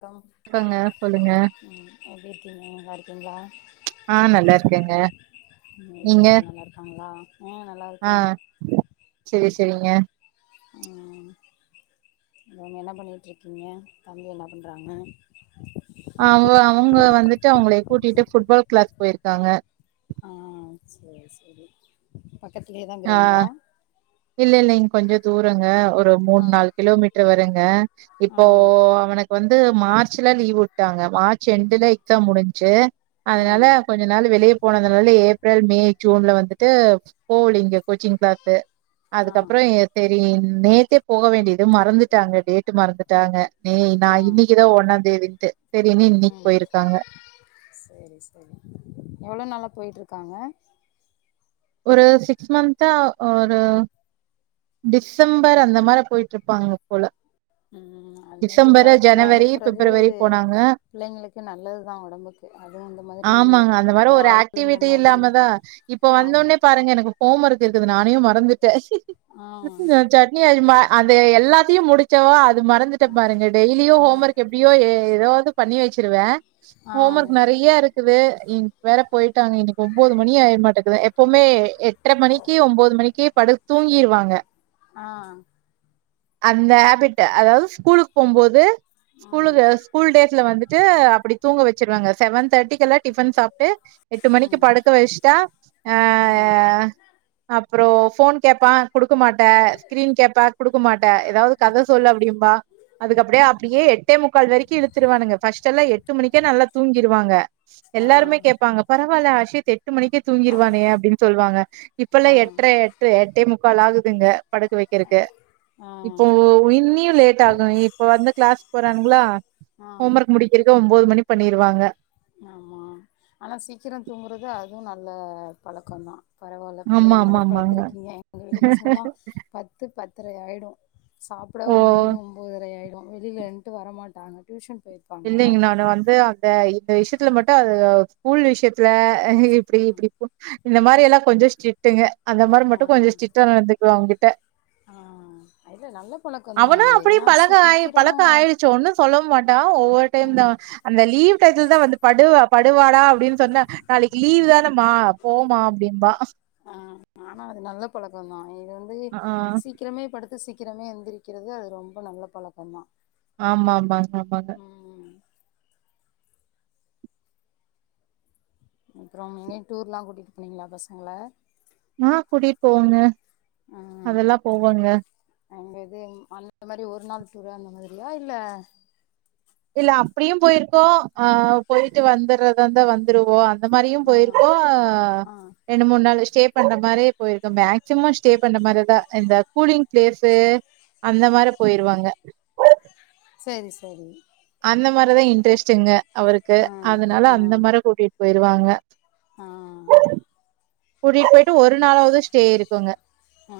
அப்றம் க்கங்க சொல்லுங்க ம் எப்டி இருக்கீங்க நல்லாருக்கீங்ளா ஆ நல்லா இருக்கேங்க வீட்ல நீங்க எல்லா நல்லா இருக்காங்களா அ ஆ நல்லாருக்கே செரி செரிங்க ம் நீங்க என்ன பண்ணிட்டு இருக்கீங்க தம்பி என்ன பண்றாங்க அவங்க அவங்க வந்துட்டு அவங்கள கூட்டிட்டு ஃபுட்பால் கிளாஸ் போயிருக்காங்க ஆ் சரி சரி பக்கத்லயேவா ஆ இல்லல்ல இல்லைங்க கொஞ்சோ தூரங்க ஒரு மூணு ஆ நாலு கிலோமீட்டர் வருங்க ஆ இப்போ அவனக் வந்து மார்ச்ல லீவ் உட்டாங்க மார்ச் எண்டுல எக்ஸாம் முடிஞ்ச்சு ஆ அதனால கொஞ்சோ கொஞ்சோ நாள் வெளிய போனதுனால ஏப்ரல் மே ஜூன்ல வந்துட்டு போகலிங்க கோச்சிங் கிளாத்து ஆ அதுக்கப்பற எ சரி நேத்தே போக வேண்டியது மறந்துட்டாங்க டேட்டு மறந்துட்டாங்க நே நா ஆ இன்னைக்கு இதோ ஒன்னா தேதின்ட்டு செரின்னு இன்னைக்கு போயிருக்காங்க செரி செரி எவ்ளோ நாளா போய்ட்டுருக்காங்க ஒரு சிக்ஸ் மந்த்தா ஒரு டிசம்பர் அந்த மாரி போயிட்டு இருப்பாங்க போல ம் அது மாரி டிசம்பரு விளாட்டுல ஜனவரி அனுப்புறது பிப்ரவரி போனாங்க புள்ளைங்களுக்கு நல்லது தா உடம்புக்கு அதுவு இந்த மாரி ஆமாங்க அந்த மாரி ஒரு பால் இந்த ஆக்டிவிட்டி மா இல்லாமதா இப் இப்ப வந்தோனே பாருங்க எனக்கு ஹோ மருக்கு இருக்குது நானே மறந்துட்ட ஆ நா சட் னி அது மா அந்த எல்லாத்தையு முடிச்சவோ அது மறந்துட்ட பாருங்க டெய்லியு ஆ ஹோம் ஒர்க் எப் எப்டியோ எதாவது பண்ணி வச்சிருவ ஆ ஹோம் ஒர்க் நெறய இருக் ட்டுவே இன்க் வேற போயிட்டாங்க இன்னக்கி ஒன்பது மணி ஆயுரு மாட்டேக்குது எப்பவுமே எட்ற மணிக்கு ஒன்பது மணிக்கு படு தூங்கிருவாங்க ஆ அந்த ஹேபிட் அதாவது ஸ்கூலுக்கு போம்போது ஆ ஸ்கூலுகு ஸ்கூல் டேஸ்ல வந்துட்டு அப்டி தூங்க வச்சிருவாங்க செவன் தேர்ட்டிக்கு எல்லா டிஃபன் சாப்ட்டு எட்டு மணிக்கு ம் படுக்க வச்ட்டா ம் அ அப்புறோ ஃபோன் கேப்பா குடுக்க மாட்டே ஸ்கிரீன் கேப்பா குடுக்க மாட்டே ஏதாவ்து கத சொல்லு அப்டிம்பா அதுக்கப்டியே அப்டியே எட்டே முக்கால் வெரக்கி இழுத்துருவானுங்க ஃபர்ஸ்டெல்லா எட்டு மணிக்கே நல்லா தூங்கிருவாங்க ஆ எல்லாருமே கேட்பாங்க பரவால்ல அஷித் எட்டு மணிக்கே தூங்கி மே அப்டின் சொல்வாங்க இப்பல்லா ஆ எட்ர எட்டு எட்டே முக்கால் ஆகுதுங்க படுக்க வைக்கிறக்கு ஆ இப்போ இன்னியு லேட் ஆகு இப்ப வந்து கிளாஸ் போறானுங்ளா ஆ ஹோம் ஒர்க் முடிக் இருக்க ஒம்போது மணி பண்ணிருவாங்க ஆமா ஆனா சீக்கிரோ தூங்குறது அதுவு நல்ல பழக்கந்தா பரவால்ல பிள்ளைய ஆமா அந்த ஆமா அளவுக்கு ஆமாங்க வளத்துருக்கீங்க எங்க வீட்டு பசங்கலா பத்து பத்தரை ஆய்டு சாப்ட ஓ ஒம்போது ஒம்போதரை ஆய்டு டு வெளிலன்ட்டு வரமாட்டாங்க டியூஷன் போய் இல்லிங்க நானு வந்து அந்த இந்த விஷ்யத்துல மட்டு அது ஸ்கூல் விஷ்யத்துல அ ஹ இப்டி இப்டி போ இந்த மாரி எல்லா கொஞ்சோ ஸ்ட்டிடுங்க அந்த மாரி ஆ மட்டு கொஞ்சோ ஸ்ட்டிடா நடந்துக்குவ அவங்கிட்ட ஆ இல்ல நல்ல பழக்கந்தா அவனு அது அப்டி ஏன்னா பழக ஆய் சீக்கிரோ பழக்கொ ஆயிடுச்சி ஒன்னு சொல்லவு மாட்டா ஓ ஓவ்வொரு டைம் தா ம் அந்த லீவ் டைத்துல தா வந்து படுவா படுவாடா அப்டின் சொன்னா நாளக்கி லீவ் தானம்மா போமா அப்டிம்பா ஆ ஆனா அது நல்ல பழக்கோந்தா இது வந்து ஆ சீக்கிரமே படுத் த்து சீக்கிரமே எந்திரிக்கிறது அது ரொம்ப நல்ல பழக்கோ தா ஆமாமாங்க ஆமாங்க அப்றோம் எங்கயு டூர்லா கூட்டிட்டு போனீங்ளா பசங்கள ஆ கூட்டிட் போவங்க ம் அதெல்லா போவோங்க அங்க இது ம் அந்த மாரி ஒரு நாள் டூரு அந்த மாதிரியா இல்ல இல்ல அப்டியு போயிருக்கோ ஆ போயிட்டு வந்துறதாந்தா வந்துருவோ அந்த மாரியு ஆ போயிருக்கோ ஆ ரெண்டு மூண் நாளு ஸ்டே பண்ற மாரியே போயிருக்கோ மேக்சிமொ ஸ்டே பண்ற மாரிதா இந்த கூலிங் பிளேஸ்ஸு அந்த மாரி போயிருவங்க செரி செரி அந்த மாரிதா இன்ட்ரெஸ்ட்டுங்க அவுருக்கு ஆ அதனால ஆ அந்த மாரி கூட்டிட்போயிருவாங்க ஆ கூட்டிட் போயிட்டு ஒரு நாளாவ்து ஸ்டே இருக்குங்க ஆ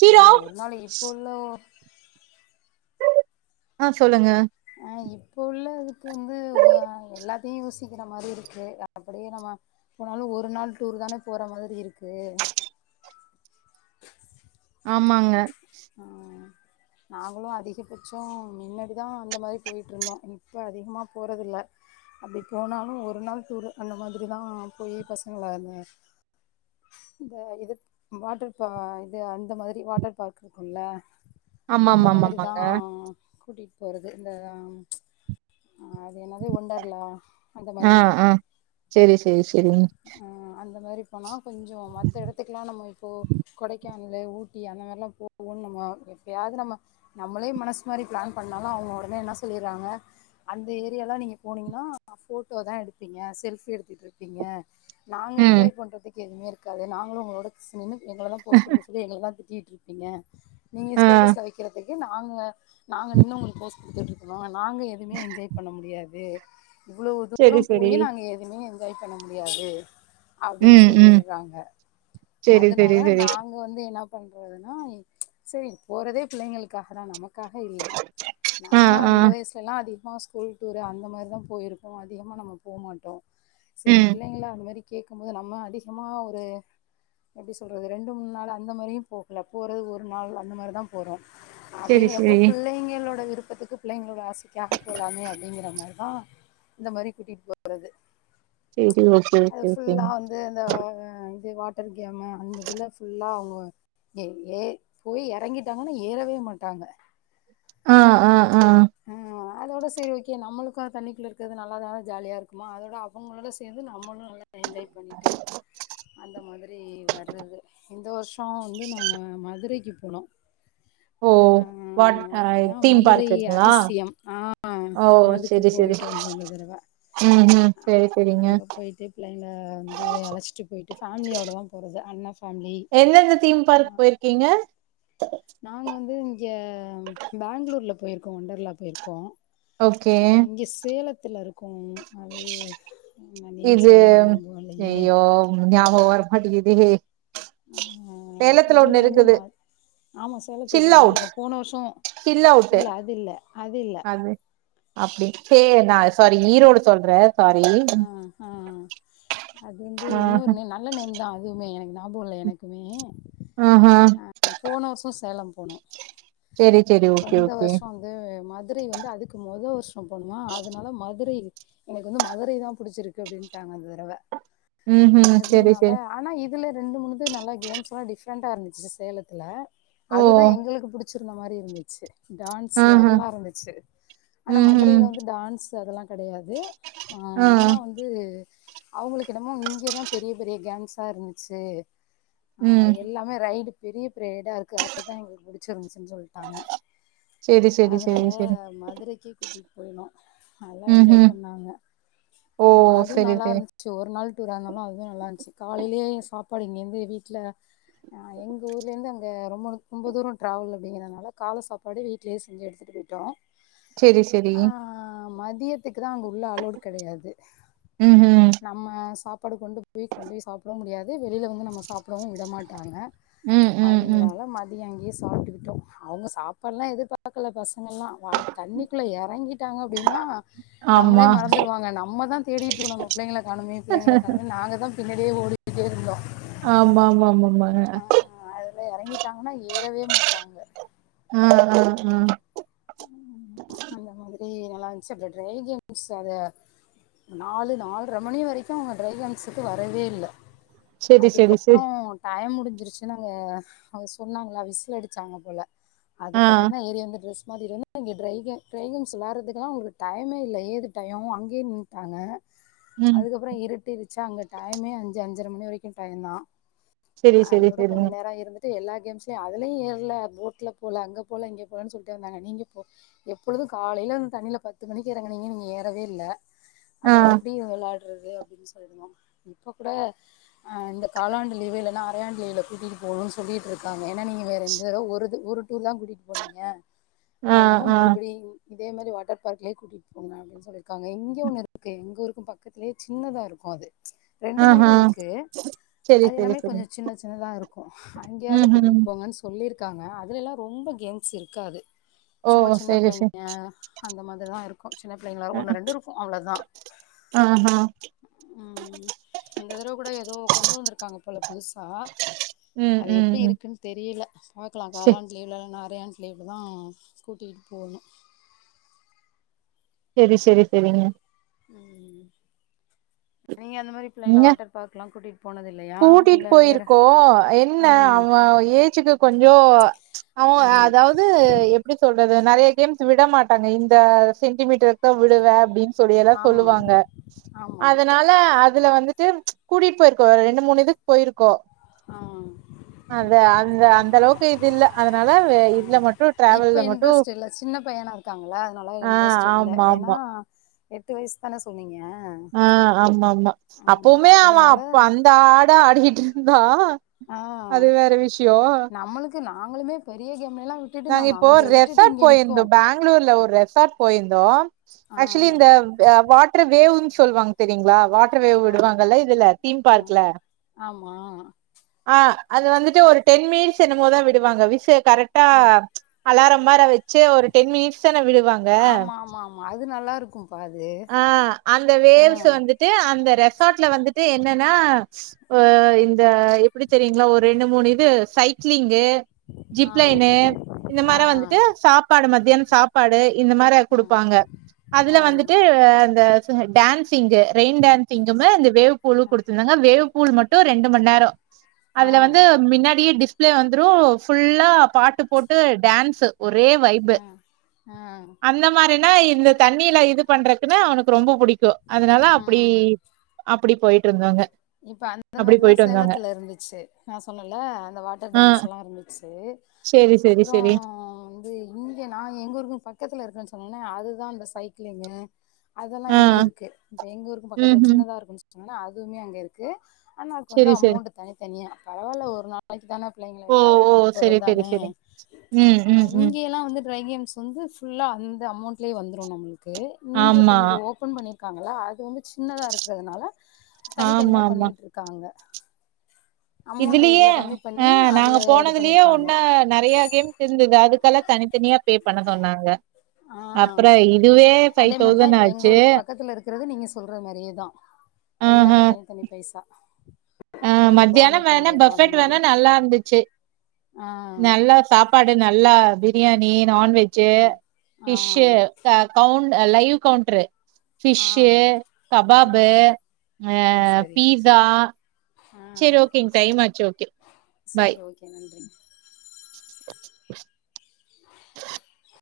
சீரோ ஆமா ஒரு நாளு இப்போள்ளோ ஆ சொல்லுங்க ஆ இப்போ உள்ள இதுக்கு வந்து ஓ அ எல்லாத்தையு யோசிக்கிற மாரி இருக்கு அப்படியே நம போனாலு ஒரு நாள் டூர் தான போற மாதிரி இருக்கு ஆமாங்க ஆ நாங்களு அதிகபட்சொ மின்னடி தா அந்த மாரி போயிட்டுருந்தோ இப்போ அதிகமாக போறதில்ல அப்டி போனாலு ஒரு நாள் டூரு அந்த மாதிரிதான் போய் பசங்களந்த இந்த இது வாட்டர் பா இது அந்த மாரி வாட்டர் பார்க் இருக்குல்ல ஆமா அந்த ஆமா ஆமா மாதிரி ஆமாங்க தான் கூட்டிட் போறது இந்த ஆ அது என்னது ஒண்டர்லா அந்த ஆ மாதிரி ஆ செரி செரி செரிங்க ம் அந்த மாரி போனா கொஞ்சோ மத்த எடத்துக்லா நம்மொ இப்போ கொடைக் கான்லு, ஊட்டி அந்த மாரில்லா [inaudible] நம்ம எப்பயாது நம்ம நம்மளே மனசு மாரி பிளான் பண்ணாலு அவுங்க உடனே என்ன சொல்லிறாங்க அந்த ஏரியால்லா நீங்க போனீங்கனா ஃபோட்டோதா எடுப்பீங்க செல்ஃபி எடுத்துட்ருப்பீங்க. நாங்க ம் என்ஜாய் பண்றதுக்கு எதுமே இருக்காது நாங்குளு உங்களோட க்ஸ் நின்னு எங்களதா போஸ் குடுக்க சொல்லி எங்களதா திட்டிட்ரு பிங்க நீங்க ஆ ஸ்டேட்டஸ்ல வெக்கறதுக்கு நாங்க நாங்க நின்னு உங்குளு ஃபோஸ் குடுத்துட்ருக்குனு நாங்க துமே என்ஜாய் பண்ண முடியாது இவ்ளவு தூரோ செரி போயு செரி நா எதுமே என்ஜாய் பண்ண முடியாது. அப்டின் ம் ம் சொல்லிருறாங்க. செரி செரி அதுனால செரி நாங் க வந்து என்ன பண்றதுனாம் செரி போறதே பிள்ளைங்களுக்காகதா நமக்காக இல்ல. ஆ நம்ம ஆ அந்த வய்ஸ் எல்லா அதிகமா ஸ்கூல் டூரு அந்த மாரிதா போயிருப்போ அதிகமா நம்ம போமாட்டோ. செரி ம் பிள்ளைங்ளா அந்த மாரி கேக்கும் போது நம்ம அதிகமா ஒரு எப்டி சொல்றது ரெண்டு மூண் நாள் அந்த மாரியு போகல போறது ஒரு நாள் அந்த மாரிதாப் போறோ செரி அப்டிங்கிறப்போ செரி பிள்ளைங்களோட விருப்பத்துக்கு பிள்ளைங்களோட ஆசை காக போலாமே அப்டிங்கிற மாரிதா இந்த மாரி கூட்டிட் போறது. சேரி ஓகே ஓகே ஓகேங். இது அந்த வ இது வாட்டர் கேமு அந்த இதுல ஃபுல்லா அவுங்க எ ஏ போய் எறங்கிட்டாங்கன்னா ஏறவே மாட்டாங்க. அ அ அ. அ அதோட சேரி ஓகே நம்மளுக்கு அ தண்ணிக்குள்ள இருக்கறது நல்லாதான ஜாலியா இருக்குமா அதோட அவுங்களுட சேந்து நம்மளு நல்லா என்ஜாய் பண்ணிட்டு அந்த மாதிரி வரது. இந்த வர்ஷோ வந்து நாங்க மதுரைக்கி போனோ. ஓ வாட் அ தீம் பார்க்குக்ங்ளா? டிஸ்யம் ஆ அதுக்கு செரி செரி போயிட்டு வந்தோ இந்த தடவ. ம் ம் அ செரி செரிங்க அங்க போய்ட்டு பிள்ளைங்ல வந்து அழைச்ட்டு போய்ட்டு ஃபேமிலியோடதா போறது அண்ண ஃப் எந்தெந்த தீம் பார்க் போய்ர்கீங்க? நாங்க வந்து இங்க பேங்ளூர்ல போய்ர்க்கோ ஒண்டர்லா போய்ர்க்கோ. ஓகே அ இங்க சேலத்துல இருக்கு ஒன்னு அது என்ன நேம் இது சரியா எனக்கு ஞாபகோ இல்லையே அய்யோ ம் ஞாபகொ வர மாட்டிகிதே. ஆ இதுல வந்து மால் ஆமா சில் சேலத்துக்கு அவுட் வந்துருக்கோ போன வர்ஷோ சில் அவுட்டு இல்ல அது இல்ல அது இல்ல. அது அப்டி சே நா சாரி ஈரோடு சொல்றே சாரி. ம்ஹு அது வந்து ஆ இன்னொரு நேம் நல்ல நேம்தா அதுவுமே எனக்னா நாபோ இல்ல எனக்குமே ஆஹா அ போன வர்ஷோ சேலம் போனோ. சேரி சேரி வ ஓகே இந்த ஓகே வர்ஷோ வந்து மதுரை வந்து அதுக்கு மொதோ வர்ஷ் ம் போனமா அதுனால மதுரை எனக்கு வந்து மதுரைதா புடிச்சிருக்கு அப்டின்ட்டாங்க இந்த தடவ. ம் ம் சேரி அதுனால சேரி ஆனா இ துல ரெண்டு மூணு இது நல்லா கேம்ஸ்லா இருந்துச்சு ச சேலத்துல ஓ அதுதா எங்களுக்கு புடி ச்சுருந்த மாரி இருந்துச்சு. டான்ஸு ஆஹா அதல்லா இருந்துச்சு ஆனா ம் ம் மதுரைல வந்து டான்ஸு அதல்லா கெடையாது. ஆ ஆனா வந்து அவுங்களுக்கு என்னமோ இங்கதா பெரிய பெரிய கேங்ஸா இருந்துச்சு ஆ ம் எல்லாமே ரைடு பெரிய பெரிய ரைடாருக்கு அதுதா எங்களுக்கு புடிச்சிருந்ச்சுன் சொல்ட்டாங்க. சேரி சேரி அதனால சேரி சேரி மதுரக்கே கூட்டிட்டு போய்னோ நல்லா ம் என்ஜாய் ம் பண்ணாங்க ஓ ம் ஆ அது செரி நல்லா செரி இருந் ச்சு ஒரு நாள் டூர் ஆ இருந்தாலு அதுவு நல்லா இருந்ச்சு காலையிலயே சாப்பாடு இங்கேந்து வீட்ல ஆ எங்க ஊர்லேந்து அங்க ரொம்ப ரொம்ப தூரோ ட்ராவல் அப்டிங்கிறனால கால சாப்பாடு வீட்லயே செஞ்ச எடுத்துட்டு போயிட்டோ செரி செரி ஆ மதியத்துக்கு தா அங்க உள்ள அலோடு கெடையாது ம் ம் ந ம்ம சாப்பாடு கொண்டு போய் கொண்டு போய் சாப்டவு முடியாது வெளியில வந்து நம்ம சாப்டவு விட மாட்டாங்க ம் ம் ம் அப்டிங்கிறால மதிய அங்கியே சாப்ட்டுக்கிட்டோ அவுங்க சாப்பாடுல்லா எதுர் பாக்கல பசங்கயெல்லா வா தண்ணிக்குள்ள இறங்கிட்டாங்க அப்டின்னா நம்மளே ஆமா மற ந்துருவங்க நம்ம தா தேடிகிட்ருக்கோனு நம்ம புள்ளகள காணமே புள்ளங்கள காணமே நாங்க தா பின்னடியே ஓடிக்கிட்டேருந்தோ ஆமா ஆமா ஆமா ஆமாங்க ஆ இதுல எறங்கிட்டாங்கன்னா ஏறவே மாட்டாங்க ம் ம் ம் ம் ஆ அந்த மாதரி நல்லா இருந்துச்சு அப்றோ ட்ரை கேம்ஸ் அத நாலு நால்ர மணி வரைக்கி அவுங்க ட்ரை கேம்ஸ் உட்டுவரவே இல்ல செரி செரி அதுக்கப்புறோ செரி டைய முடிஞ்சிருச்சுன்ன அங்க அவுங்க சொன்னாங்களா விசில் அடிச்சாங்க போல ஆ அதுக்கப்றோ தா ஏரி வந்து டிரெஸ் மாதிரி வந்து இது வந்து இங்கே ட்ரைகேம் ட்ரைகேம்ஸ்ஸு விள்ளாடுரத்துக்குலா உங்களுக்கு டைமே இல்ல ஏது டைம் அங்கேயே நின்ட்டாங்க ம் அதுக்கப்றோ இருட்டு இருச்சா அங்க டைமே அஞ்சு அஞ்சர மணி வரைக்கு டைம் தா செரி செரி அதோட செரிங்க கொஞ்சோ நேரோ இருந்து ட்டு எல்லா கேம்ஸ்லையு அதுலயு ஏற்ல போட்டுல போல அங்க போல இங்க போலன்னு சொல் லட்டே வந்தாங்க நீங்க போ எப்பொழுது காலையில வந்து தண்ணியில பத்து மணிக்கு எறங்க நீங்க நீங்க ஏறவே இல்ல ஆ அப்ப எப்டி இது விள்ளாடுறது அப்டின்னு சொல்ருந்தோ இப்ப கூட ஆ இந்த காலாண்டு லீவு இல்லன்னா அரையாண்டு லீவுல கூட்டிகிட்டு போகணுன்னு சொல்லிட்ருக் ஏன்னா நீங்க வேற இந்ததரவா ஒருது ஒரு டூர் தா கூட்டிட்டு போனீங்க ஆ அதனால ஆ மறுபுடி இதே மெரி வாட்டர் பார்க்லியே கூட்டிட்டு போங்க அப்டின் சொல்லிருக்காங்க இங்கே ஒன்னு இருக்கு எங் ஊர்க்கு பக்கத்து லியே சின்னதா இருக்கு அது ரெண்டு ஆஹா மூணுது இருக்கு செரி அது செரி எல்லாமே செரி கொஞ்சோ சின்ன சின்னதா இருக்கு அங்கியாவது ம் ம் கூட்டிட்டு போங்கன்னு சொல்லிருக்காங்க அதுல எல்லா ரொம்ப கேம்ஸ் இருக்காது ஓ சும்மா சின்ன செரி செரி பிள்ளைங்க அந்த மாதிரிதா இருக்கு சின்ன புள்ளைங்களா ஒண்ணு ரெண்டு இருக்கு அவ்ளோதா ஆ ஹம் ம் இந்த தடவ கூட ஏதோ கொண்டு வந்திருக்காங்க போல புதுசா ம் ம் ம் தெரியில பாக்கலா செ காலாண்ட லீவுலா இல்லனா அறையாண்ட் லீவ்லா தா கூட்டிகிட்டு போணு செரி செரி செரிங்க ம் நீங்க அந்த மாரி புள்ளைங்க நீங்க வாட்டர் பார்க்குலா கூட்டிட்டு போனது இல்லையா கூட்டிட்டு இல்ல வேற போயிருக்கோ என்ன ம் அவ ஏஜுக்கு கொஞ்சோ [unintelligible] ஆமா அதாவ்து எப்டி சொல்றது நெறைய கேம்ஸ்ஸு விட மாட்டாங்க இந்த சென்டிமீட்டருக்கு தா விடுவே அப்டின் சொல்லியெல்லா ஆமா சொல்லுவாங்க ஆமா அதனா ல அதுல வந்துட்டு கூட்டிட்டு போயிருக்கோ ஒரு ரெண்டு மூணு இதுக்கு போய்ருக்கோ ஆமாங் அது அந்த அந்த அளவு க்கு இது இல்ல அதனால வே இதுல மட்டு இப்ப ட்ராவல்ல மட்டு நல்லா ஆ இன்ட்ரெஸ்ட் இல்ல ஆமா ஏனா ஆமா எட்டு வயசு இப்ப என்ன சொன்னீங்க ஆ ஆமாமா ஆமா அப்புமே அவன் அதனால அப்ப அந்த ஆடு ஆடிக்கிட்டு இருந்தான் அது வேற விஷ்யோ க்கு நாங்ளுமே பெரிய கேம்ள எல்லா வி நாங்க இப்போ ரெசார்ட் போய்ருந்தோ பேங் களூர்ல ஒரு ரெசார்ட் போயிந்தோ ஆ ஆக்சுலி இந்த வாட் டர் வேவுன்னு சொல்லுவாங்க தெரியுங்ளா வாட் வாட்டர் வேவ் ஆ விடுவாங்கல்ல இதுல தீம் ஆ பார்க்ல ஆமா ஆ அது வந்துட்டு ஒரு டென் மினிட்ஸ் என்னுமோதா விடுவாங்க விஷ்ய கரெக்ட் ஆ அலாரம் மார வெச்சு ஒரு டென் மினிட்ஸ்தான விடுவாங்க ஆமாமாமா அது நல்லா இருக்கும்பா அது ஆ அந்த ஆ வேவ்ஸ் வந்து ட்டு அந்த ரெசார்ட்ல வந்துட்டு என்னனா ஒ இந்த எப்டி தெரியுங்ளா ஒரு ரெண்டு மூணு இது சைக்ளிங்கு, ஆ ஜிப்லைனு இந்த ஆ மார வந்துட்டு சாப்பாடு மத்தியானோ சாப்பாடு இந்த மார ஆ குடுப்பாங்க அதுல ஆ வந் வந்துட்டு அந்த டான்சிங்க் ரெயின் டான்சிங்குமு அந்த வேவ் பூலூ குடுத் தாங்க வேவ்பூல் மட்டு ரெண்டு மண் நேரோ ஆ அதுல வந்து மின்னாடியே டிஸ் ப்ளே வந்துரு ஃபுல்லா பாட்டு போட்டு டான்ஸ் ஒரே வைபு ஆ அந்த மாரினா இந்த தண்ணில இது பண்றக்குனா அவுனுக்கு ரொம்ப புடிக்கு அதனால ஆ அப்டி ம் அப்டி போயிட்டுருந்தோங்க இப்ப அந்த மாரிதா சேலத்துல இருந்துச்சு நா சொன்னல்ல அந்த வாட்டர் ஆ டான்ஸ்ல்லா இருந்துச்சு சேரி சேரி அப்றோ சேரி து லூவியா நா எங்க ஊருக்கும் பக்கத்துல இருக்கன்னு சொன்னனே அதுதா இந்த சைக்கிளிங்கு அதெல்லா ஆ இங்கய் இருக்கு இப்ப எங்க ஊருக்கும் ம் பக்கத்துல ம் சின்னதா இருக்குன்னு சொன்னல்ல அதுமே அங்க இரு க்கு ஆனா அதுக்கு வந்து சேரி சேரி அமௌண்ட் தனித்தனியா பரவால்ல ஒரு நா ளைக்குதான ஓ பிள்ளைங்களக்காது ஓ கூட்டிட்டு சரி சரி போறதுதானே சரி ம் ம் ம் இங்கில்லா வந்து ட்ரை அண் வந்து ஃபுல்லா அந்த அமௌண்ட்லயே வந்துரு நம்ள்க்கு இங்க இப்ப ஆமா இங்க ஓ ப்பன் பண்ணிருக்காங்கல்ல அது வந்து சின்னதா இருக்கிறதுனால ஆமா தனித்தனியா ஆமா பண்ணிட்டு இருக்காங்க அமௌண்ட் இதுலயே இதுல கம்மி பண்ணி அ நாங்க அதுல இது போனதுலயே பண்ணிருக்காங்க உன்ன நெறயா கேம் இருந்துது அதுக்கெல்லா தனித்தனியா பே பண்ண சொன்னாங்க ஆ அப்றோ இதுவே அதே ஃபைவ் மாரிதா தௌசண்ட் இப்ப எங்க ஆச்சு ஊருக்கு பக்கத்துல இருக்கிறது நீங்க சொல்ற மாரியேதா ஆஹ எல்லாமே தனித்தனி பைசா ஆ நூர்பா மத்தியானம் வேணா நூத்தம்பது ரூபா அந்த பஃபெட் வேணா மாதிரி நல்லா இருந்துச்சு ஆ நல்லா சாப்பாடு நல்லா பிரியாணி நான்வெஜ்ஜு ஆ ஃபிஷ்ஷு ஆ த கவுண்டு லைவ் கவுண்ட்ர் ஆ ஃபிஷ்ஷு, ஆ கபாபு, அது சரி பீஸா செரி ஓகேங் டைமாச்சு ஓகே பாய் சேரி ஓகே நன்றிங் ஆ